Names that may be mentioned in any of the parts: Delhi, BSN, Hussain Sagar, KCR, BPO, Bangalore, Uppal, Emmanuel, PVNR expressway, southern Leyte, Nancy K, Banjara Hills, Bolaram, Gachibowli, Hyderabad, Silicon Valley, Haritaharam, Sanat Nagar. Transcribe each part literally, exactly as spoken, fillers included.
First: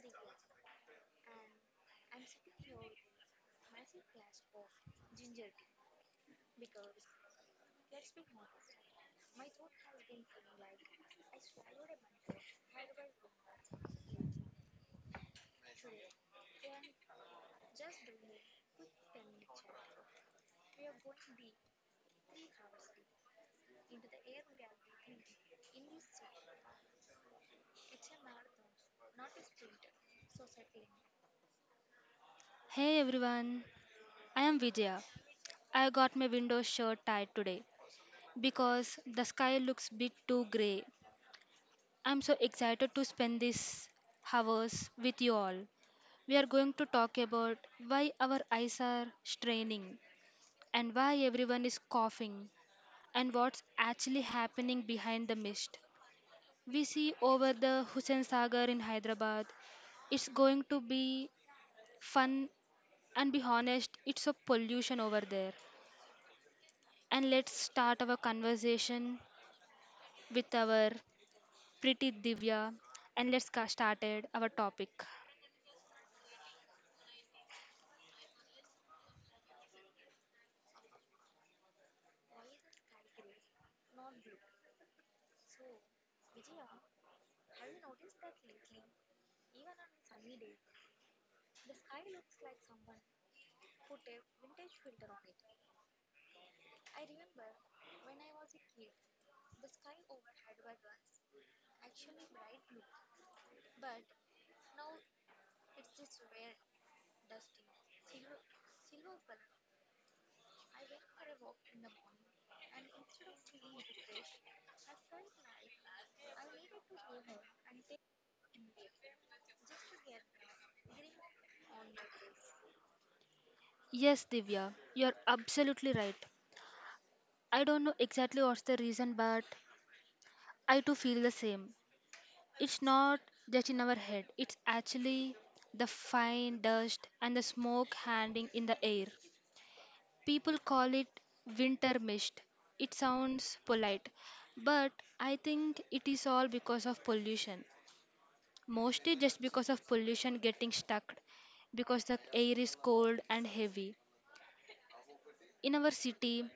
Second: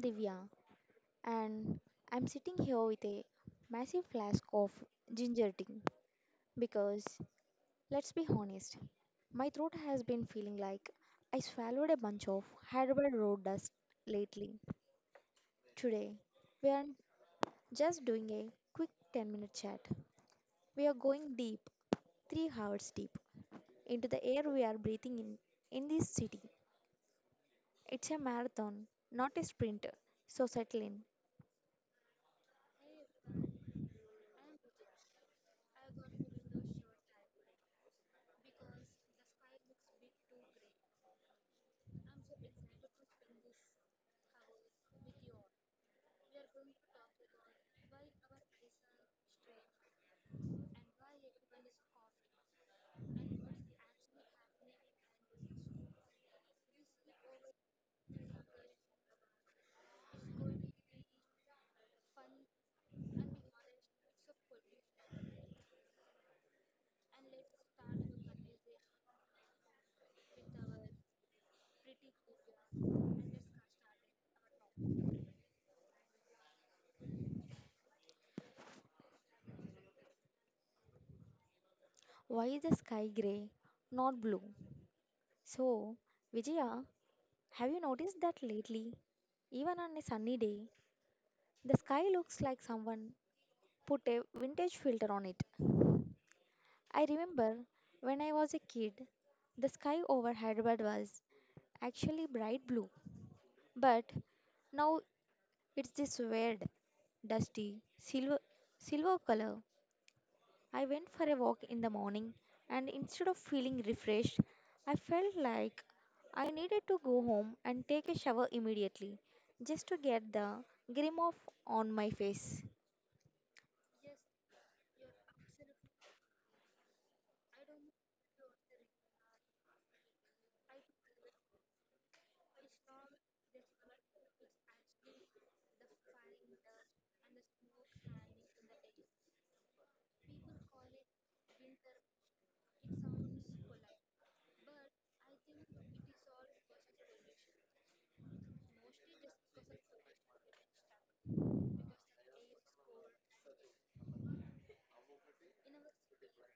Divya and I'm sitting here with a massive flask of ginger tea because let's be honest, my throat has been feeling like I swallowed a bunch of Hyderabad road dust lately. Today, we are just doing a quick ten minute chat. We are going deep, three hours deep, into the air we are breathing in in this city. It's a marathon, not a sprint, so settle in. Hey everyone, I am Vidya. I got my window shirt tied today because the sky looks bit too grey. I'm so excited to spend these hours with you all. We are going to talk about why our eyes are straining and why everyone is coughing and what's actually happening behind the mist. We see over the Hussain Sagar in Hyderabad. It's going to be fun and be honest, it's a pollution over there. And let's start our conversation with our pretty Divya. And let's get started our topic. Why is the sky grey, not blue? So, Vijaya, have you noticed that lately? Even on a sunny day, the sky looks like someone put a vintage filter on it. I remember when I was a kid, the sky over Hyderabad was actually bright blue. But now it's this weird, dusty, silver, silver color. I went for a walk in the morning, and instead of feeling refreshed, I felt like I needed to go home and take a shower immediately just to get the grime off on my face. Yes, Divya, you're absolutely right. I don't know exactly what's the reason, but I too feel the same. It's not just in our head, it's actually the fine dust and the smoke hanging in the air. People call it winter mist. It sounds polite, but I think it is all because of pollution. Mostly just because of pollution getting stuck, because the air is cold and heavy. In our city,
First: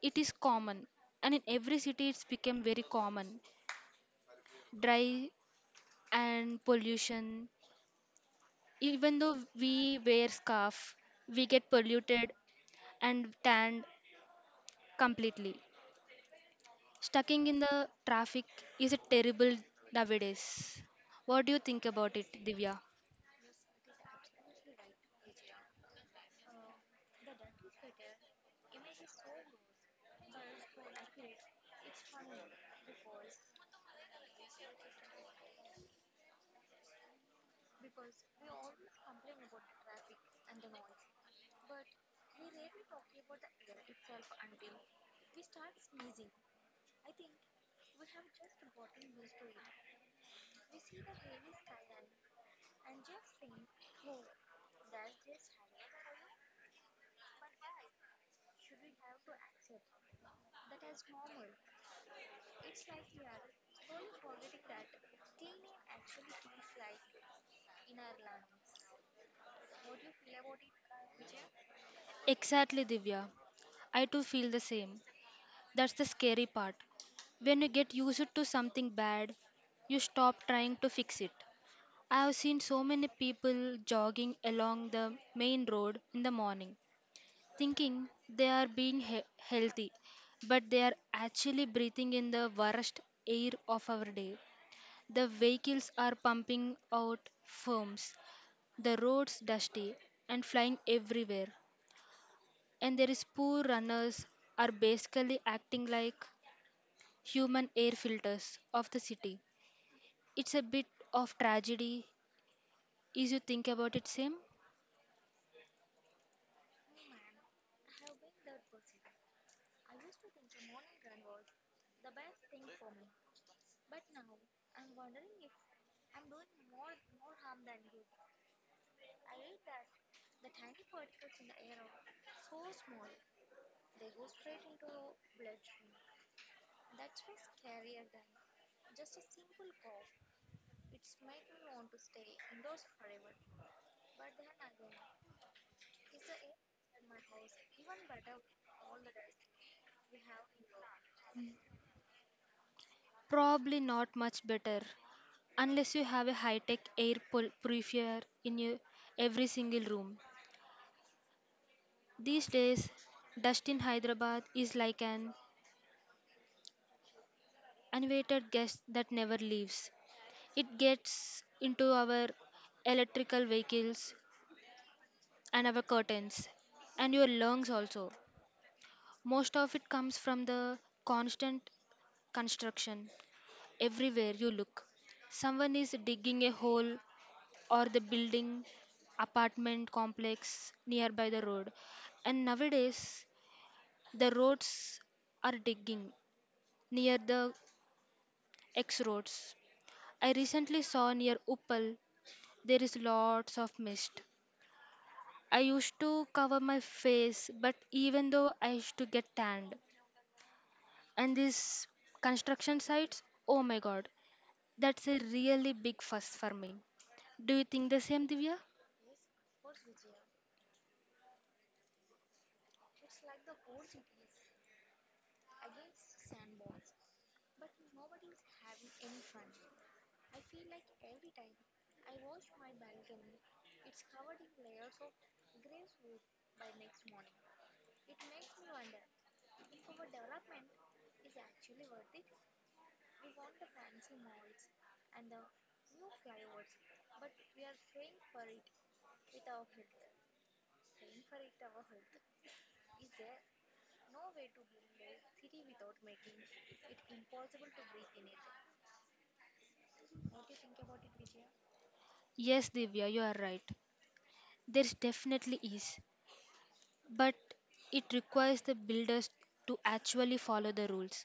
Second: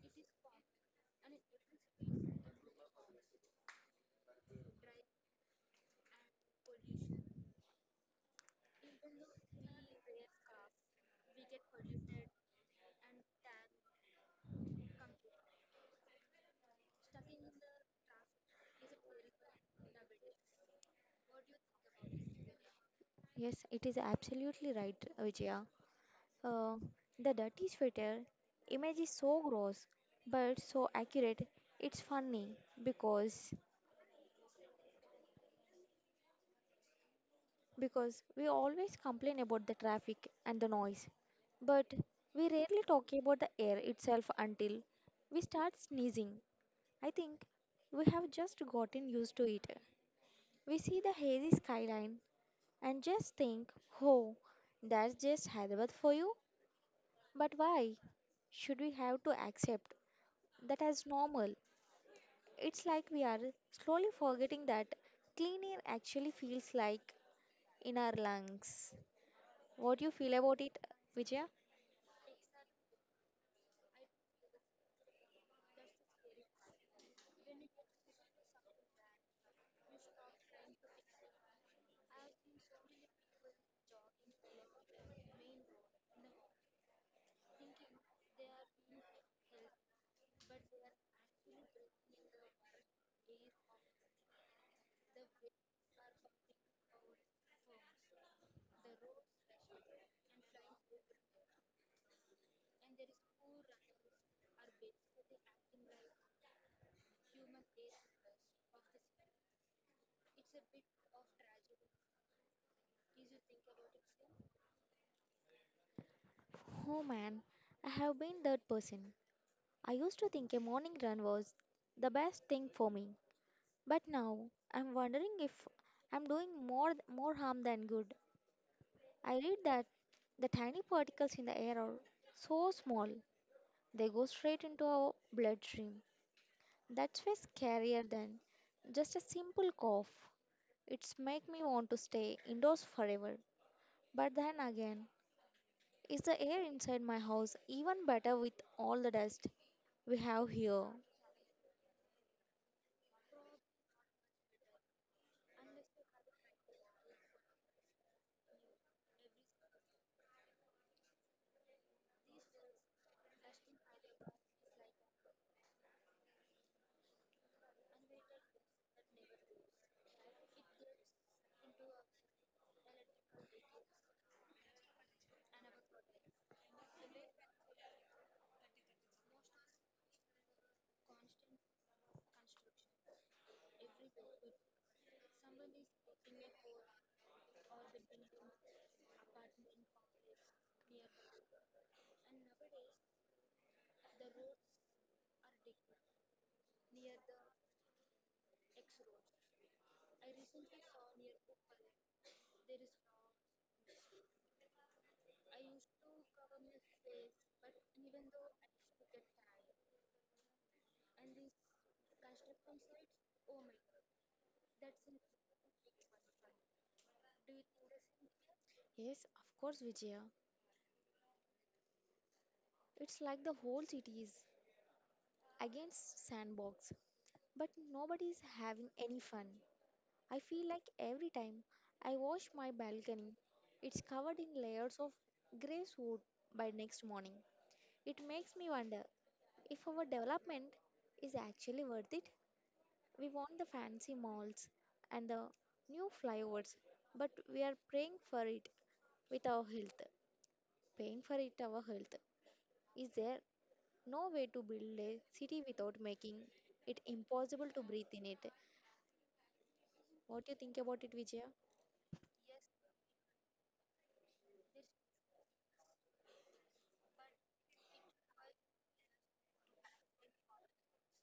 it is common, and in every city, it's become very common. Dry and pollution. Even though we wear scarf, we get polluted and tanned completely. Stucking in the traffic is a terrible nowadays. What do you think about it, Divya? Yes, it is absolutely right, Vijaya. Uh, the dirty sweater image is so gross but so accurate. It's funny because because we always complain about the traffic and the noise, but we rarely talk about the air itself until we start sneezing. I think we have just gotten used to it. We see the hazy skyline and just think, oh, that's just Hyderabad for you. But why should we have to accept that as normal? It's like we are slowly forgetting that clean air actually feels like in our lungs. What do you feel about it, Vijaya? Exactly, Divya. I too feel the same. That's the scary part. When you get used to something bad, you stop trying to fix it. I have seen so many people jogging along the main road in the morning, thinking they are being he- healthy, but they are actually breathing in the worst air of our day. The vehicles are pumping out fumes, the roads dusty and flying everywhere, and there is poor runners are basically acting like human air filters of the city. It's a bit of tragedy Is you think about it, same? Oh man, I have been that person. I used to think a morning run was the best thing for me, but now I'm wondering if I'm doing more more harm than good. I read that the tiny particles in the air are so small they go straight into our bloodstream. That's way scarier than just a simple cough. It's make me want to stay indoors forever. But then again, is the air inside my house even better with all the dust we have here? Probably not much better unless you have a high tech air pol- purifier in your every single room. These days, dust in Hyderabad is like an uninvited guest that never leaves. It gets into our electrical vehicles and our curtains and your lungs also. Most of it comes from the constant construction. Everywhere you look, someone is digging a hole or the building apartment complex nearby the road. And nowadays, the roads are digging near the X roads. I recently saw near Uppal there is lots of mist. I used to cover my face, but even though I used to get tanned. And these construction sites, oh my god, that's a really big fuss for me. Do you think the same, Divya? Yes, of course, Vijaya. It's like the whole city is against sandbox, but nobody is having any fun. I feel like every time I wash my balcony, it's covered in layers of grey soot by next morning. It makes me wonder if our development is actually worth it. We want the fancy malls and the new flyovers, but we are praying for it with our health. Paying for it our health. Is there no way to build a city without making it impossible to breathe in it? What do you think about it, Vijaya? Yes, Divya, you are right. There definitely is. But it requires the builders to actually follow the rules,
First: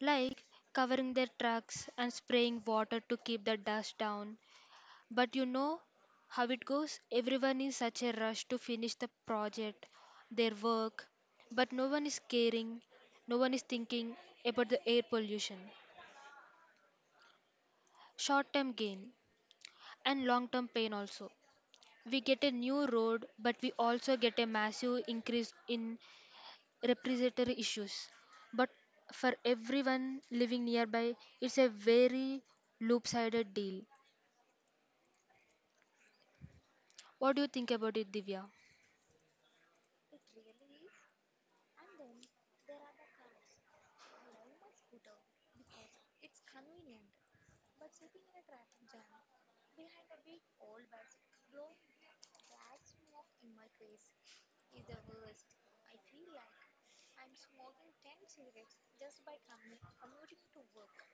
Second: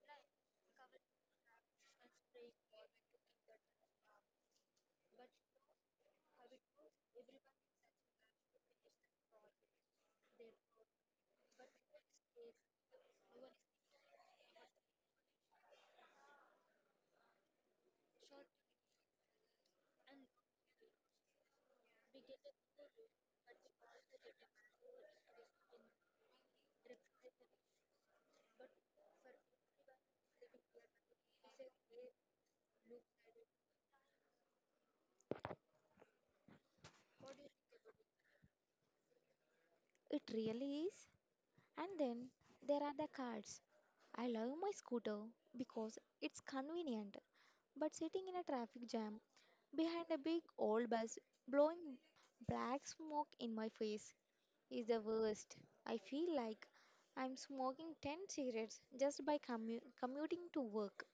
like covering their tracks and spraying water to keep the dust down. But you know how it goes? Everyone is such a rush to finish the project, their work, but no one is caring, no one is thinking about the air pollution. Short term gain and long term pain also. We get a new road, but we also get a massive increase in respiratory issues. But for everyone living nearby, it's a very loop sided deal. What do you think about it, Divya? It really is. And then there are the cars. I love my scooter because it's convenient, but sitting in a traffic jam behind a big old bus blowing black smoke in my face is the worst. I feel like I'm smoking ten cigarettes just by commu- commuting to work.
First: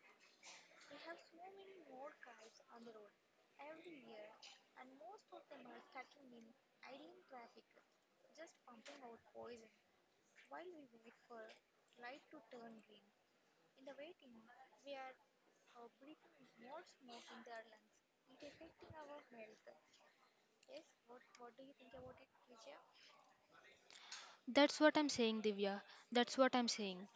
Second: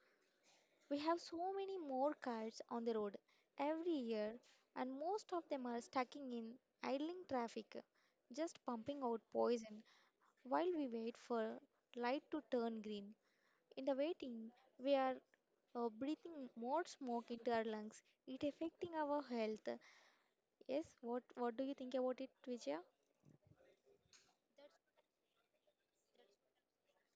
We have so many more cars on the road every year, and most of them are stuck in idling traffic, just pumping out poison while we wait for light to turn green. In the waiting, we are uh, breathing more smoke into our lungs, it affecting our health. Yes, what what do you think about it, Vijaya? That's what I'm saying, Divya. That's what I'm saying.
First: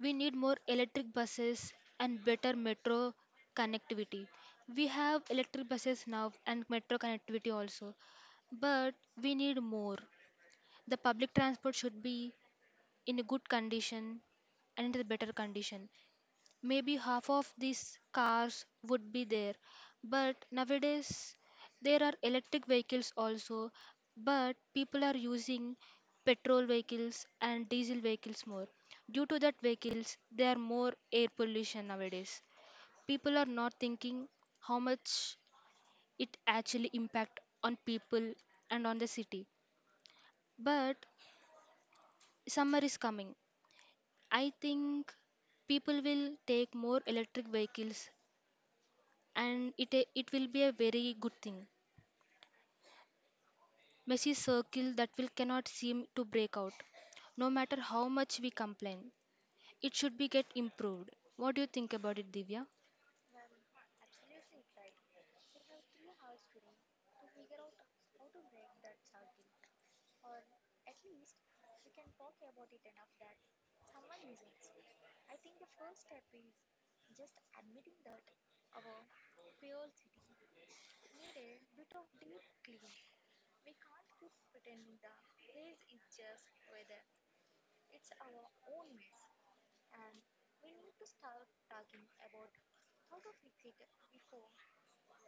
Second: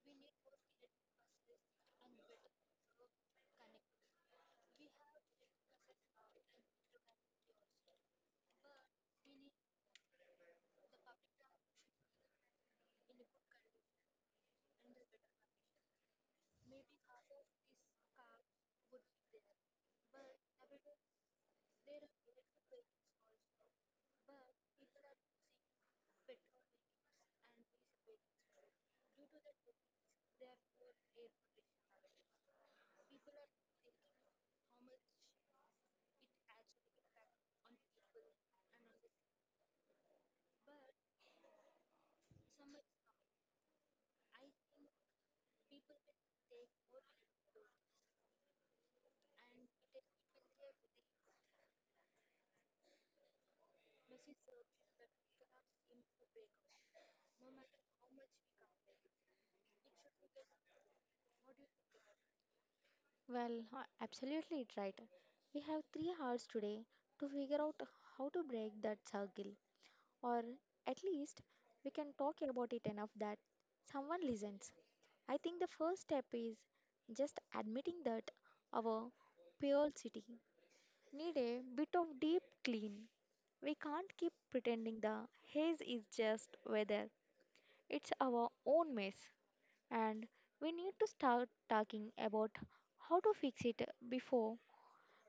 We need more electric buses and better metro connectivity. We have electric buses now and metro connectivity also, but we need more. The public transport should be in a good condition and in a better condition. Maybe half of these cars would be there. But nowadays, there are electric vehicles also, but people are using petrol vehicles and diesel vehicles more. Due to that vehicles, there are more air pollution nowadays. People are not thinking how much it actually impact on people and on the city. But summer is coming. I think people will take more electric vehicles and it a- it will be a very good thing. Messy circle that will cannot seem to break out no matter how much we complain. It should be get improved. What do you think about it Divya? Well, uh, absolutely it right. We have three hours today to figure out how to break that circle, or at least we can talk about it enough that someone listens. I think the first step is just admitting that our pure city need a bit of deep clean. We can't keep pretending the haze is just weather. It's our own mess and we need to start talking about how to fix it before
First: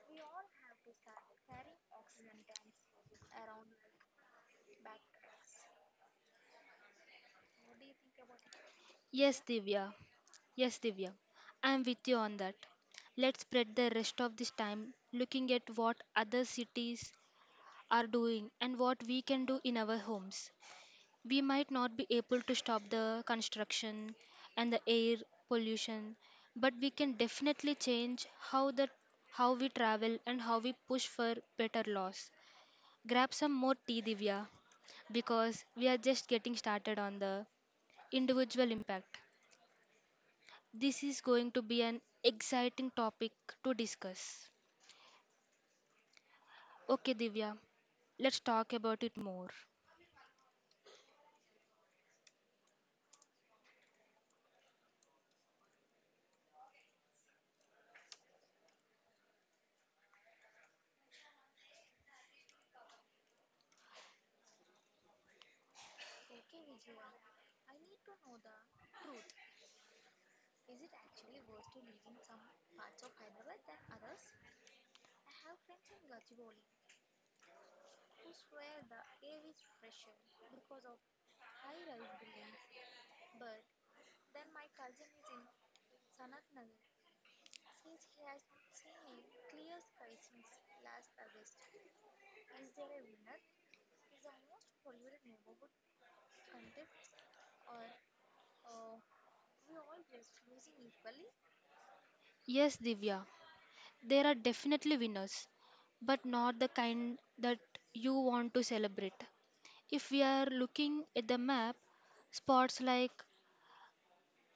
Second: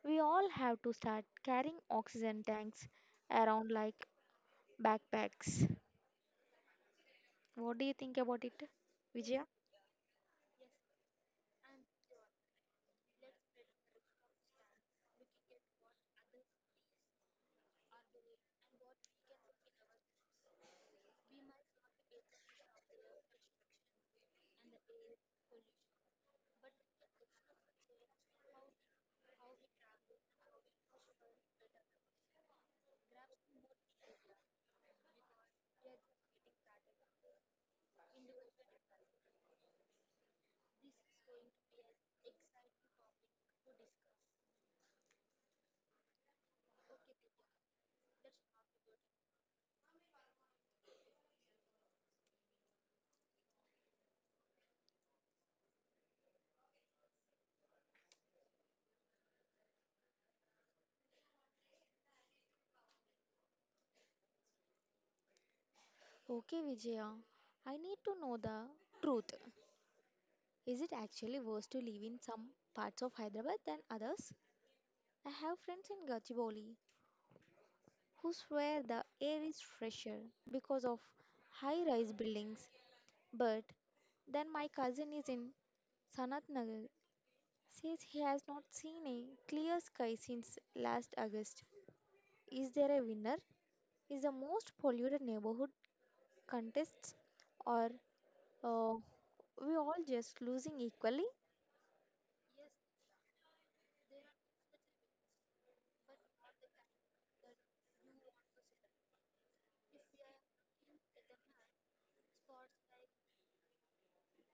we all have to start carrying oxygen tanks around like backpacks. What do you think about it, Yes, Vijaya? Divya. Yes, Divya. I am with you on that. Let's spread the rest of this time looking at what other cities are doing and what we can do in our homes. We might not be able to stop the construction and the air pollution, but we can definitely change how the how we travel and how we push for better laws. Grab some more tea, Divya, because we are just getting started on the individual impact. This is going to be an exciting topic to discuss. Okay, Divya, let's talk about it more. Okay, Vijaya, I need to know the truth. Is it actually worse to live in some parts of Hyderabad than others? I have friends in Gachibowli who swear the air is fresher because of high rise buildings, but then my cousin is in Sanat Nagar says he has not seen a clear sky since last August. Is there a winner? Is the most polluted neighborhood contests, or uh, we all just losing equally? Yes, Divya. There are definitely winners, but not the kind that you want to celebrate. If we are looking at the map, spots like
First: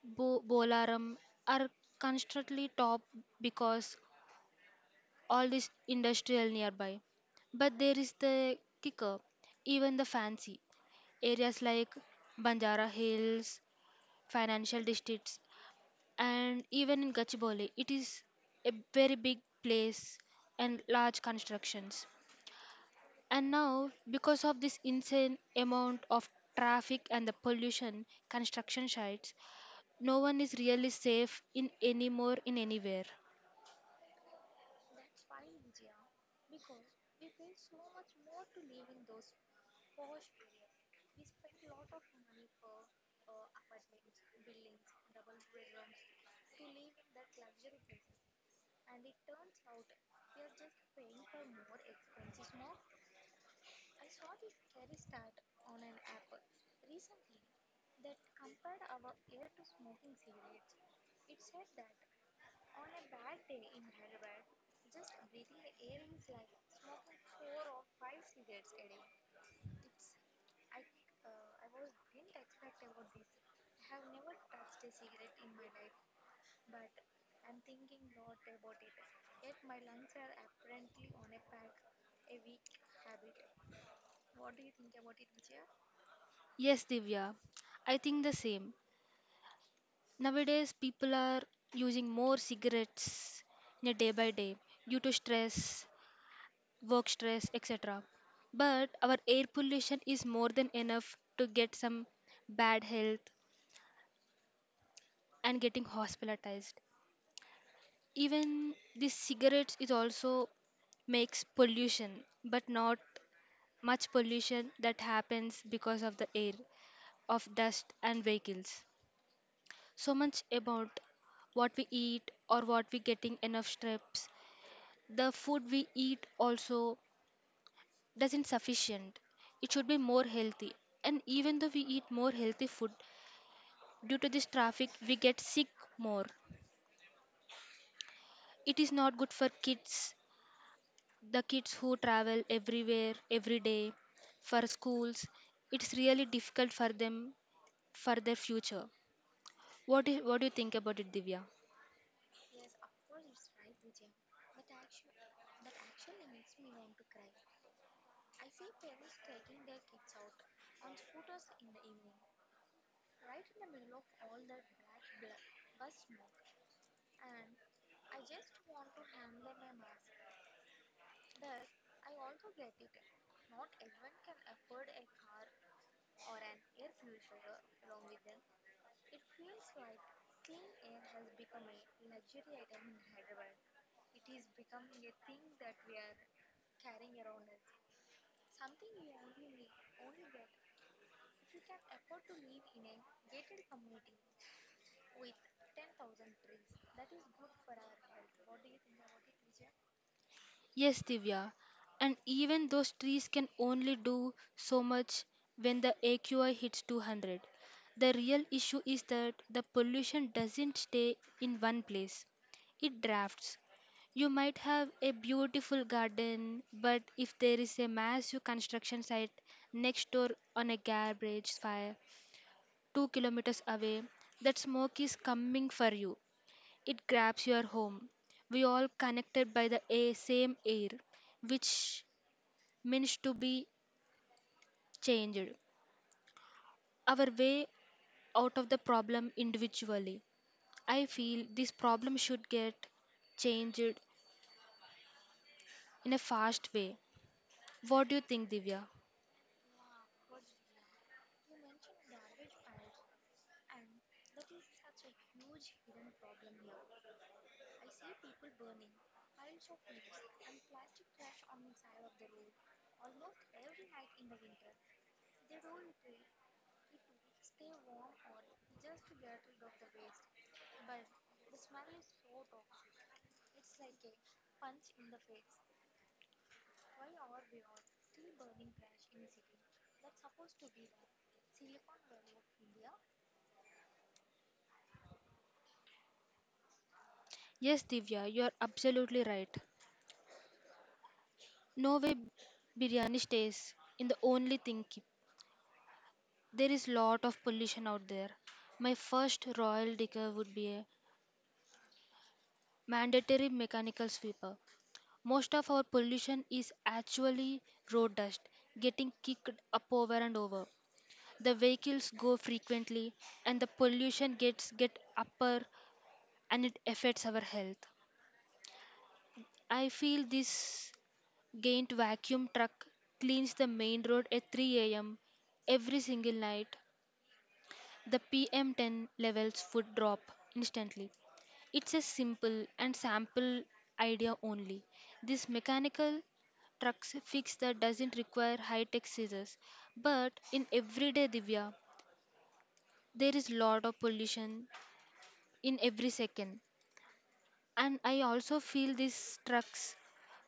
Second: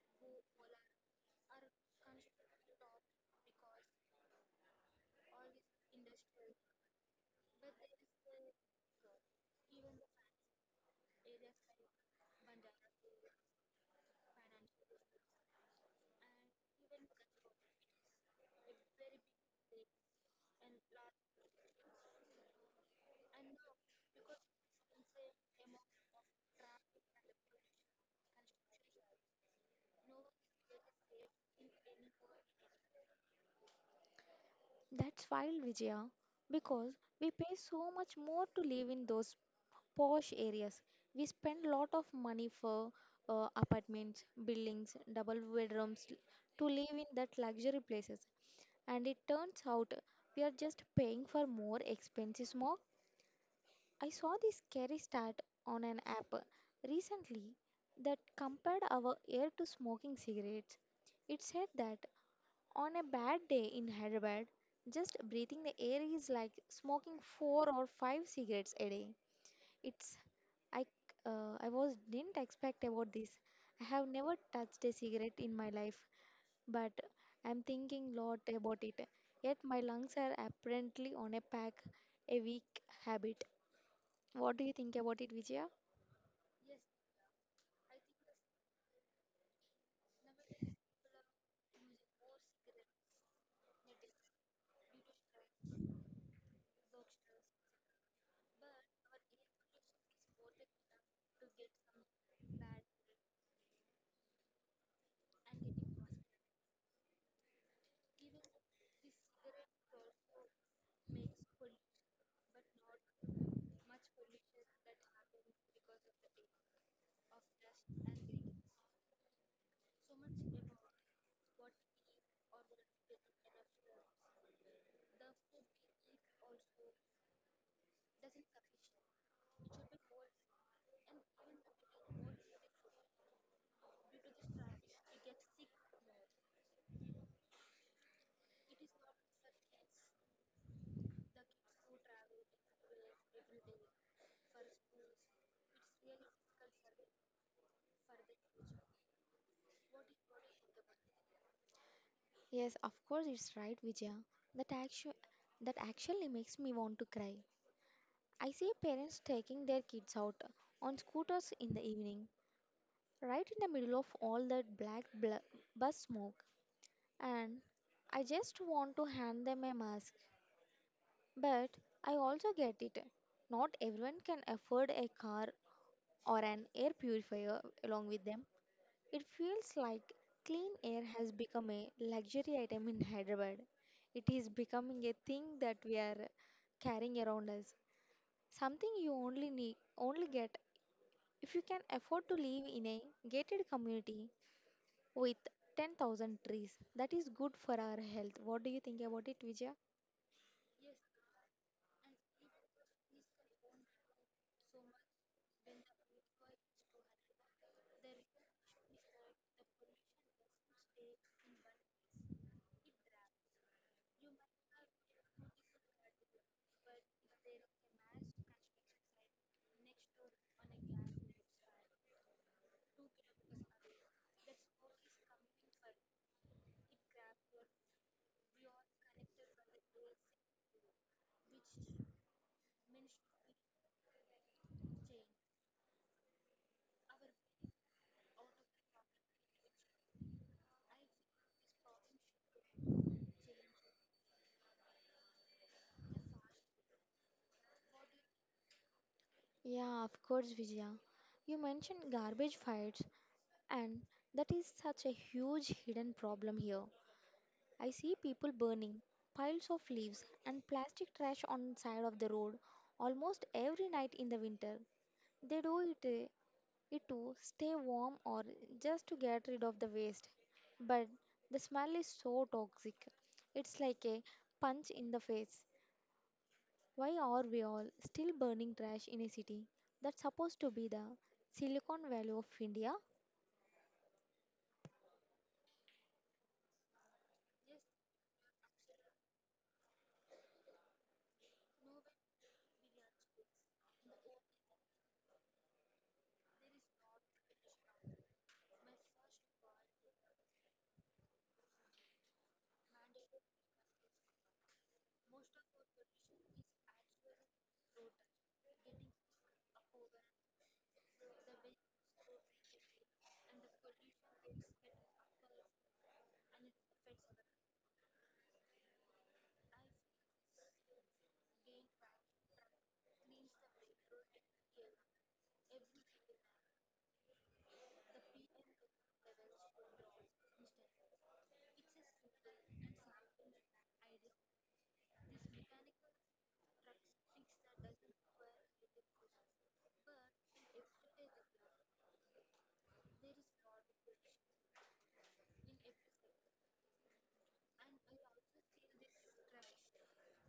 Bo- Bolaram are constantly top because all this industrial nearby. But there is the kicker, even the fancy areas like Banjara Hills, financial districts, and even in Gachibowli, it is a very big place and large constructions. And now, because of this insane amount of traffic and the pollution, construction sites, no one is really safe in anymore in anywhere. That's wild, Vijaya, because we pay so much more to live in those posh areas. We spend a lot of money for uh, apartments buildings double bedrooms l- to live in that luxury places, and it turns out we are just paying for more expenses more. I saw this scary stat on an app recently that compared our air to smoking cigarettes. It said that on a bad day in Hyderabad, just breathing the air is like smoking four or five cigarettes a day. It's I uh, I was didn't expect about this. I have never touched a cigarette in my life, but I'm thinking lot about it. Yet my lungs are apparently on a pack, a weak habit. What do you think about it, Vijaya? Yes, Divya, I think the same. Nowadays, people are using more cigarettes in a day by day due to stress, work stress, et cetera. But our air pollution is more than enough to get some bad health and getting hospitalized. Even this cigarettes is also makes pollution, but not much pollution that happens because of the air, of dust and vehicles. So much about what we eat or what we getting enough strips. The food we eat also doesn't sufficient. It should be more healthy. And even though we eat more healthy food, due to this traffic we get sick more. It is not good for kids, the kids who travel everywhere every day for schools. It's really difficult for them for their future. What do, what do you think about it, Divya? Yes, of course, it's right, Vijaya. That, actu- that actually makes me want to cry. I see parents taking their kids out on scooters in the evening, right in the middle of all that black bl- bus smoke, and I just want to hand them a mask. But I also get it. Not everyone can afford a car or an air purifier along with them. It feels like clean air has become a luxury item in Hyderabad. It is becoming a thing that we are carrying around us. Something you only need, only get if you can afford to live in a gated community with ten thousand trees. That is good for our health. What do you think about it, Vijaya? Yes, Divya. And even those trees can only do so much when the A Q I hits two hundred. The real issue is that the pollution doesn't stay in one place, it drafts. You might have a beautiful garden, but if there is a massive construction site next door on a garbage fire two kilometers away, that smoke is coming for you. It grabs your home. We all connected by the a- same air, which means to be changed. Our way out of the problem individually. I feel this problem should get changed in a fast way. What do you think, Divya? Yeah, of course, Vijaya. You mentioned garbage fights, and that is such a huge hidden problem here. I see people burning piles of leaves and plastic trash on side of the road almost every night in the winter. They do it, eh, it to stay warm or just to get rid of the waste. But the smell is so toxic. It's like a punch in the face. Why are we all still burning trash in a city that's supposed to be the Silicon Valley of India? Yes, Divya, you are absolutely right. No way biryani stays in the only thing. keep- There is lot of pollution out there. My first royal decor would be a mandatory mechanical sweeper. Most of our pollution is actually road dust getting kicked up over and over. The vehicles go frequently and the pollution gets get upper and it affects our health. I feel this giant vacuum truck cleans the main road at three a m every single night the P M ten levels would drop instantly. It's a simple and sample idea only. This mechanical trucks fix that doesn't require high-tech scissors. But in everyday, Divya, there is lot of pollution in every second. And I also feel these trucks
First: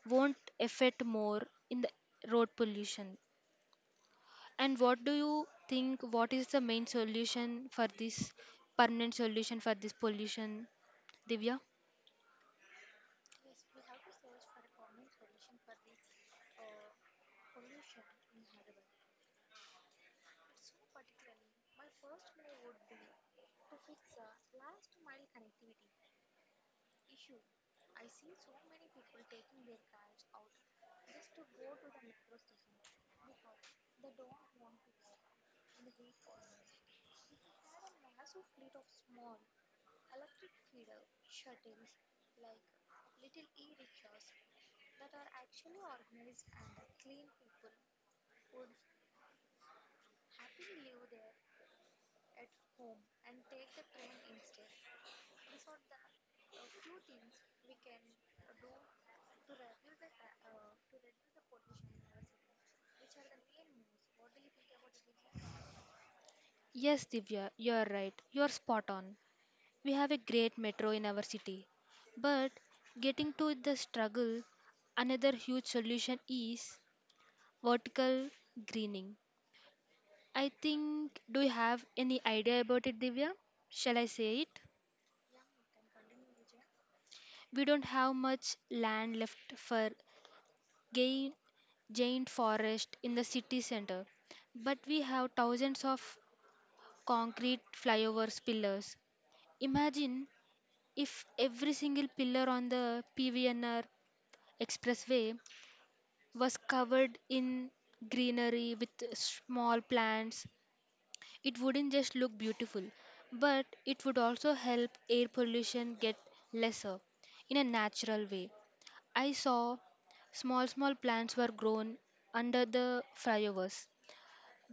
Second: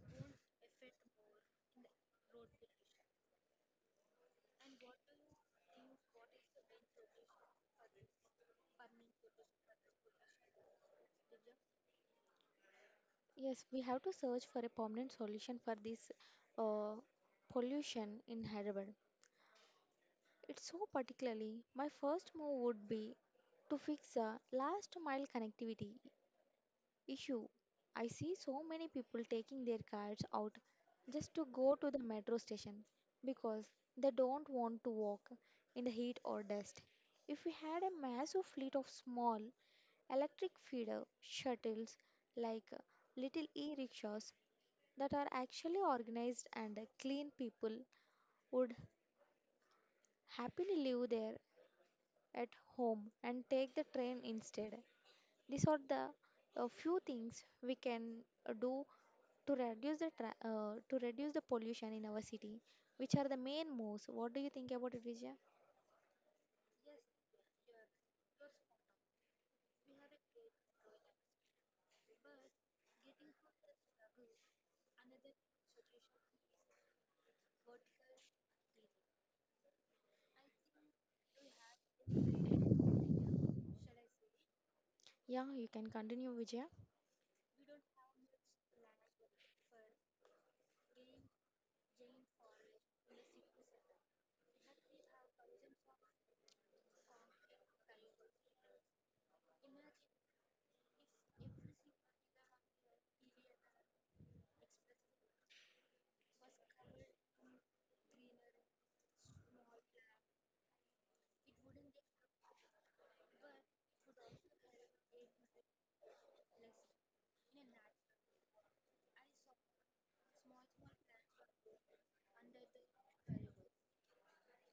won't affect more in the road pollution. And what do you think? What is the main solution for this permanent solution for this pollution, Divya? Yes, we have to search for a permanent solution for this uh, pollution in Hyderabad. It's so particularly, my first move would be to fix the last mile connectivity issue. I see so many people taking their cars out just to go to the metro station because they don't want to walk in the heat or dust. If we had a massive fleet of small electric feeder shuttles like little e rickshaws that are actually organized and clean, people would happily live there at home and take the train instead. These are the uh, few things we can uh, do to reduce the tra- uh, to reduce the pollution in our city, which are the main moves. What do you think about it, Vijaya? Yes, Divya, you're right. You're spot on. We have a great metro in our city. But getting to the struggle, another huge solution is vertical greening. I think, do you have any idea about it, Divya? Shall I say it? Yeah, you can continue, Vijaya. We don't have much land left for gain- giant forest in the city center. But we have thousands of concrete flyovers pillars. Imagine if every single pillar on the P V N R expressway was covered in greenery with small plants. It wouldn't just look beautiful, but it would also help air pollution get lesser in a natural way. I saw small small plants were grown under the flyovers.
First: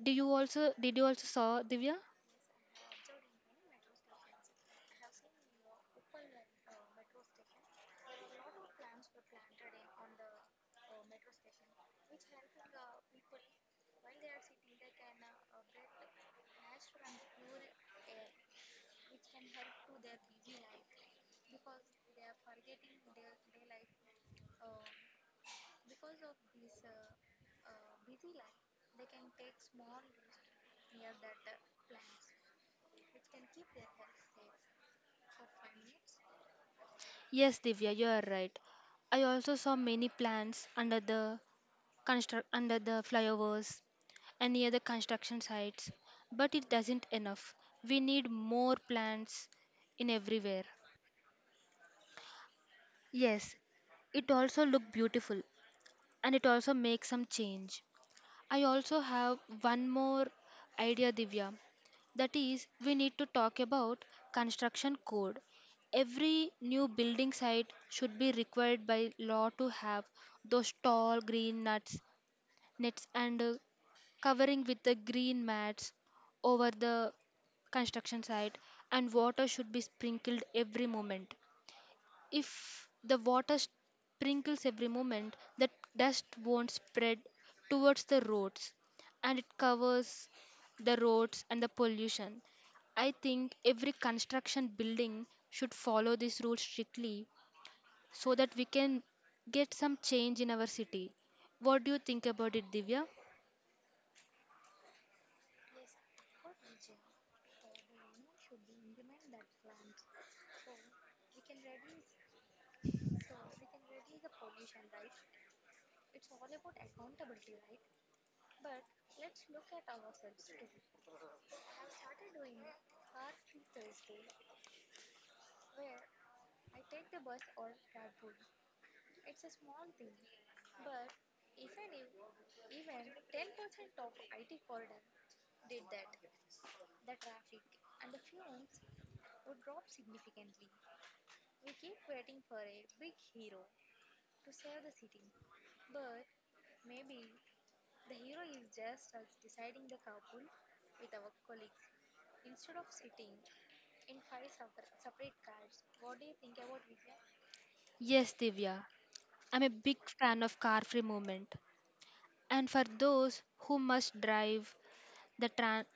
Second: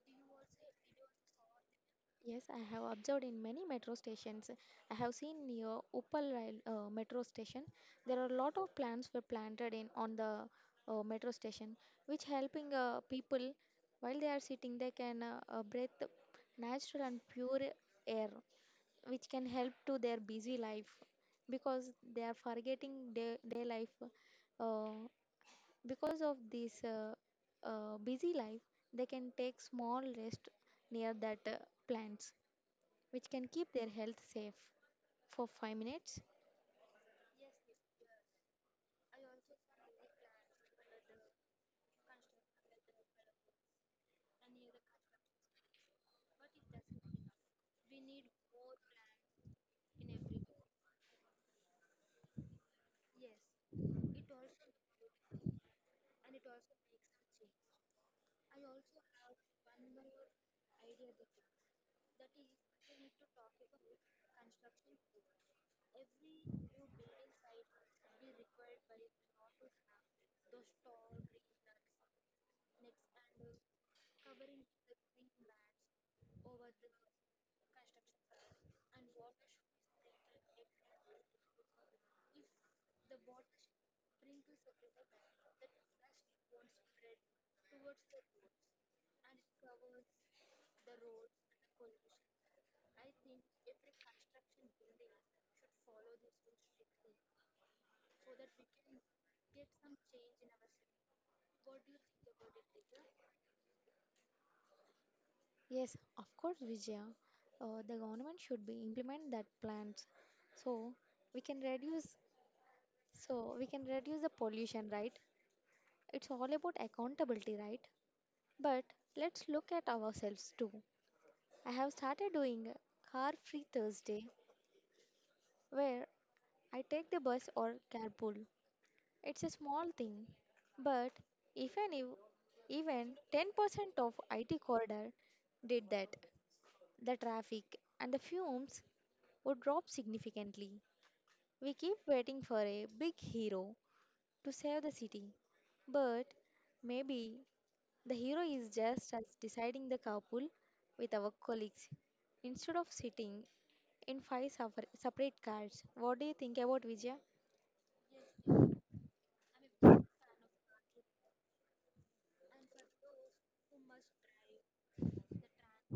Do you also Did you also saw, Divya? Yes, I have observed in many metro stations. I have seen near Uppal rail, uh, metro station. There are a lot of plants were planted in on the uh, metro station, which helping uh, people while they are sitting, they can uh, uh, breathe natural and pure air, which can help to their busy life because they are forgetting day, day life. Uh, because of this uh, uh, busy life, they can take small rest near that uh, plants which can keep their health safe. For five minutes? Yes, Divya, you are right. I also saw many plants under the construct under the flyovers and near the construction sites, but it doesn't enough. We need more plants in everywhere. Yes, it also look beautiful and it also makes some change. I also have one more idea, Divya. That is, we need to talk about construction code. Every new building site should be required by law to have those tall green nuts, nets, and uh, covering with the green mats over the construction site, and water should be sprinkled every moment. If the water sprinkles every moment, the dust won't spread towards the roads and it covers the roads and the pollution. I think every construction building should follow this rule strictly so that we can get some change in our city. What do you think about it, Divya? Yes, of course, Vijaya. Uh, the government should be implement that plans so we can reduce so we can reduce the pollution, right? It's all about accountability, right? But let's look at ourselves too. I have started doing a car free Thursday where I take the bus or carpool. It's a small thing, but even if an ev- even ten percent of I T corridor did that, the traffic and the fumes would drop significantly. We keep waiting for a big hero to save the city, but maybe the hero is just us deciding the carpool with our colleagues instead of sitting in five suffer- separate cars. What do you think about Vijay? Yes, Divya. I'm a big fan of car free movement. And for those who must drive, the tran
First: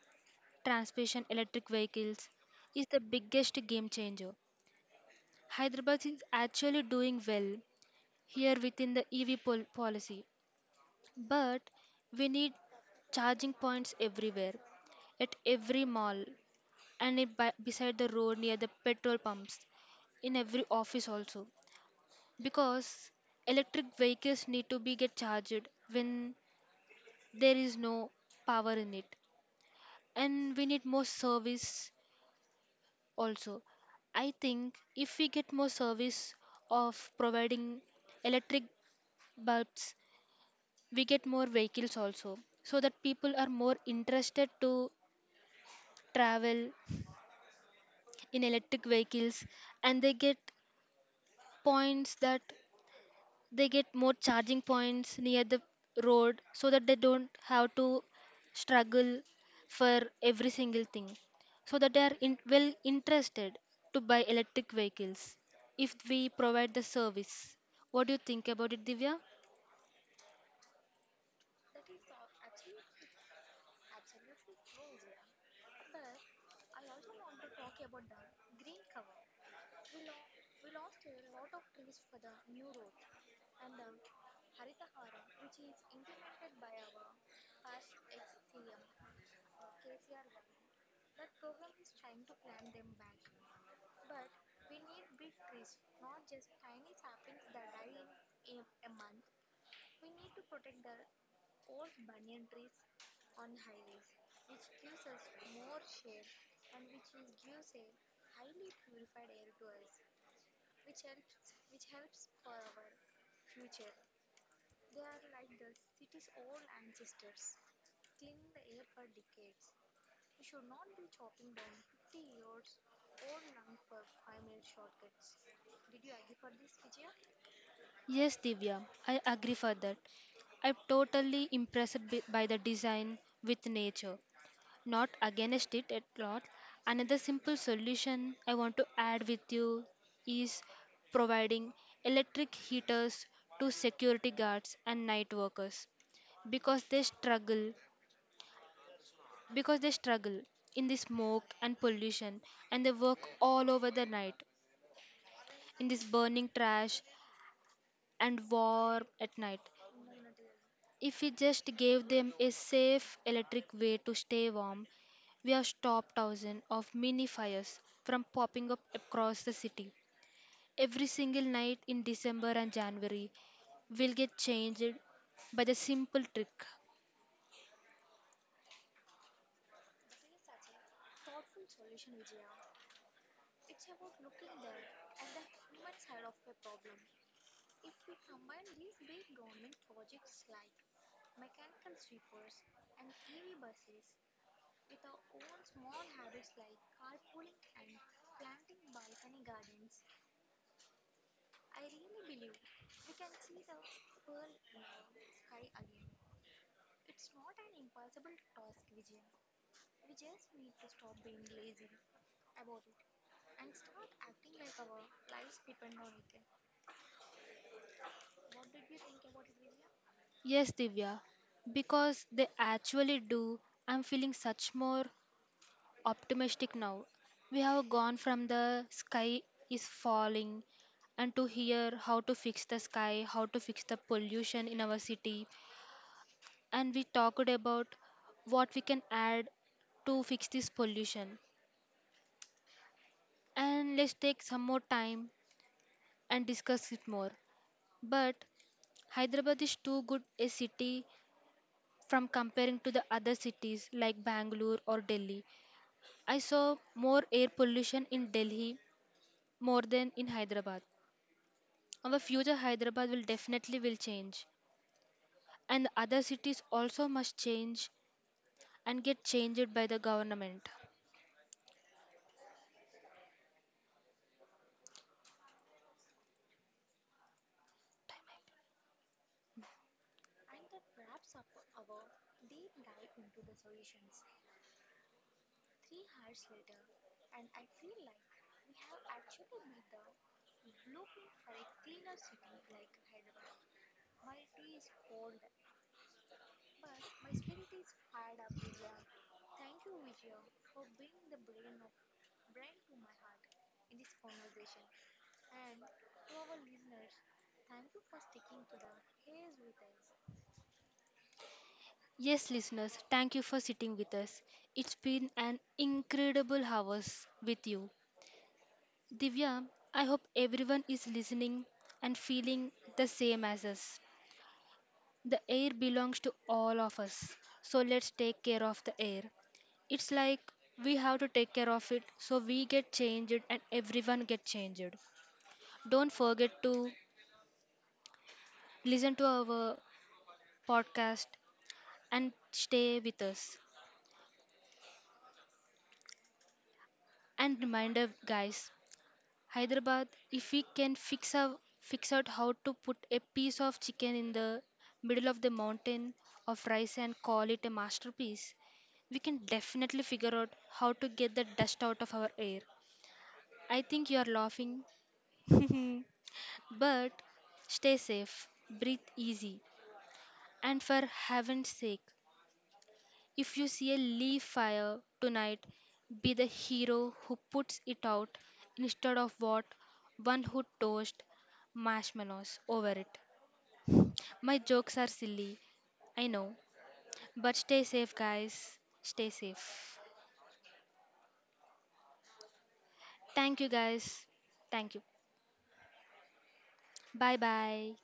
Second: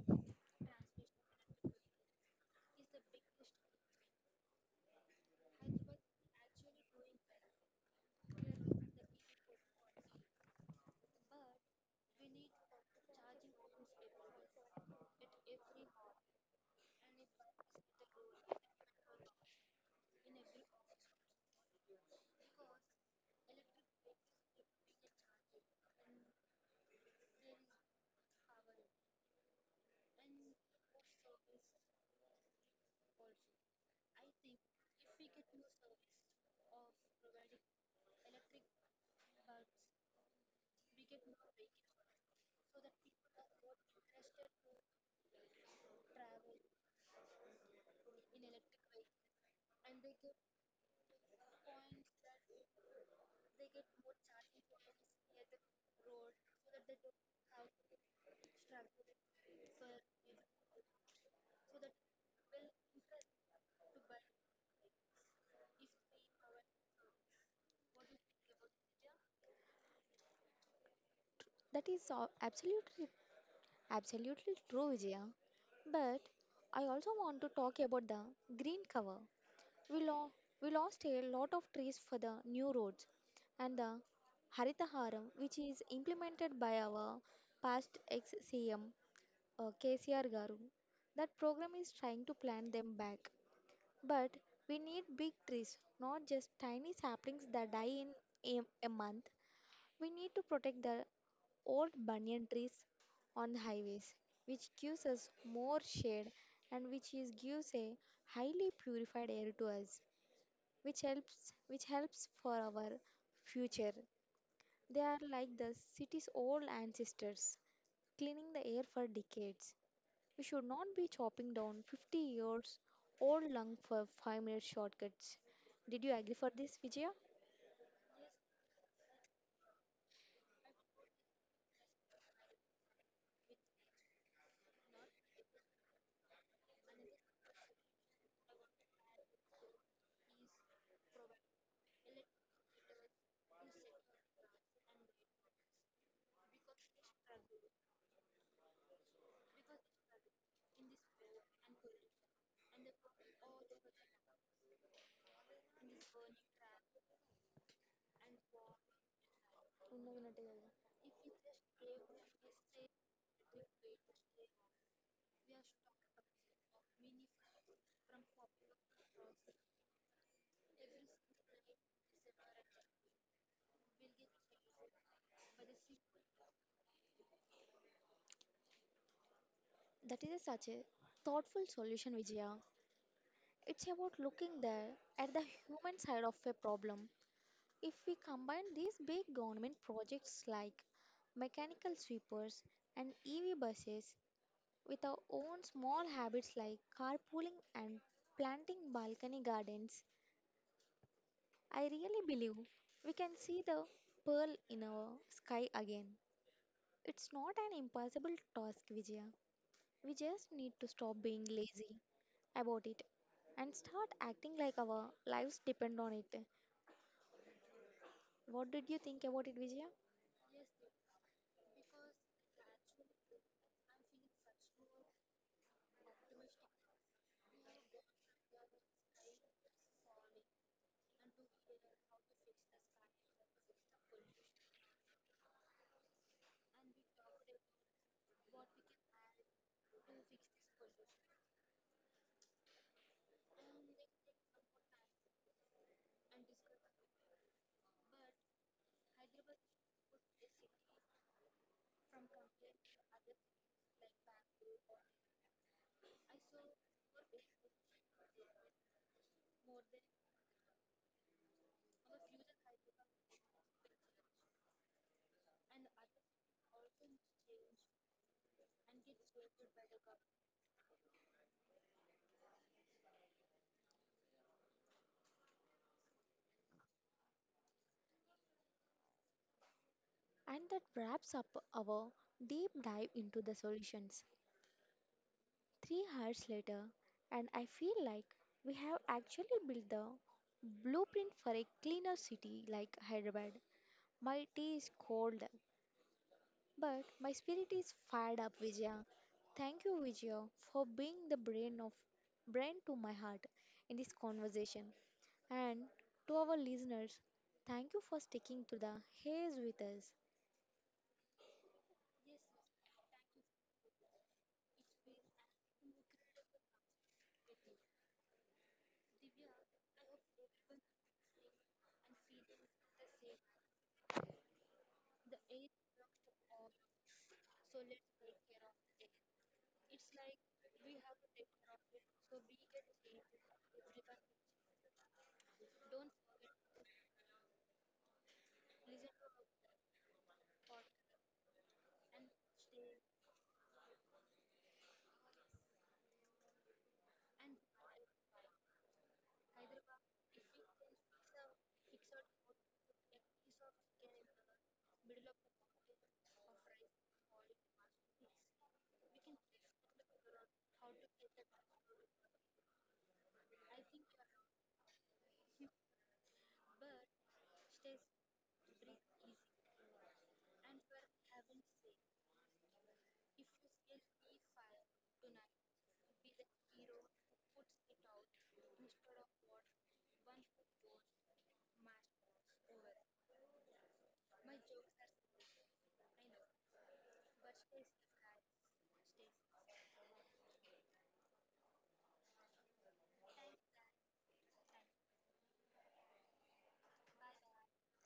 transportation electric vehicles is the biggest game changer. Hyderabad is actually doing well here within the E V pol- policy, but we need charging points everywhere, at every mall, and it by, beside the road near the petrol pumps, in every office also, because electric vehicles need to be get charged when there is no power in it, and we need more service. Also, I think if we get more service of providing electric bulbs, we get more vehicles also, so that people are more interested to travel in electric vehicles and they get points that they get more charging points near the road so that they don't have to struggle for every single thing. So that they are in, well interested to buy electric vehicles if we provide the service. What do you think about it, Divya? That is a- absolutely Absolutely true, Vijaya. But I also want to talk about the green cover. We, lo- we lost a lot of trees for the new roads and the Haritaharam, which is implemented by our past ex C M uh, K C R Garu. That program is trying to plant them back. But we need big trees, not just tiny saplings that die in a, a month. We need to protect the old banyan trees on the highways, which gives us more shade and which is gives a highly purified air to us, which helps which helps for our future. They are like the city's old ancestors, cleaning the air for decades. We should not be chopping down fifty years old lung for five minute shortcuts. Did you agree for this, Vijaya? Yes, Divya, I agree for that. I'm totally impressed bi- by the design with nature, not against it at all. Another simple solution I want to add with you is providing electric heaters to security guards and night workers because they struggle because they struggle in the smoke and pollution and they work all over the night in this burning trash and warm at night. If we just gave them a safe electric way to stay warm, we have stopped thousands of mini fires from popping up across the city. Every single night in December and January will get changed by the simple trick. That is such a thoughtful solution, Vijaya. It's about looking there at the human side of a problem. If we combine these big government projects like mechanical sweepers and E V buses with our own small habits like carpooling and planting balcony gardens, I really believe we can see the pearl in our sky again. It's not an impossible task, Vijaya. We just need to stop being lazy about it and start acting like our lives depend on it. What did you think about it, Vijaya? Yes, Divya, because they actually do. I'm feeling such more optimistic now. We have gone from the sky is falling and to hear how to fix the sky, how to fix the pollution in our city, and we talked about what we can add to fix this pollution. And let's take some more time and discuss it more. But Hyderabad is too good a city from comparing to the other cities like Bangalore or Delhi. I saw more air pollution in Delhi more than in Hyderabad. Our future Hyderabad will definitely will change and other cities also must change and get changed by the government. And that wraps up our deep dive into the solutions. Three hours later, and I feel like we have actually built the blueprint for a cleaner city like Hyderabad. My tea is cold but my spirit is fired up, Vijaya. Thank you, Vijaya, for being the brain of brain to my heart in this conversation. And to our listeners, thank you for sticking to the haze with us. Yes listeners, thank you for sitting with us. It's been an incredible hours with you. Divya, I hope everyone is listening and feeling the same as us. The air belongs to all of us. So let's take care of the air. It's like we have to take care of it so we get changed and everyone get changed. Don't forget to listen to our podcast and stay with us. And reminder, guys, Hyderabad, if we can fix out, fix out how to put a piece of chicken in the middle of the mountain of rice and call it a masterpiece, we can definitely figure out how to get the dust out of our air. I think you are laughing. But stay safe, breathe easy, and for heaven's sake, if you see a leaf fire tonight, be the hero who puts it out instead of what one who toast marshmallows over it. My jokes are silly, I know, but stay safe, guys. Stay safe. Thank you, guys. Thank you. Bye bye.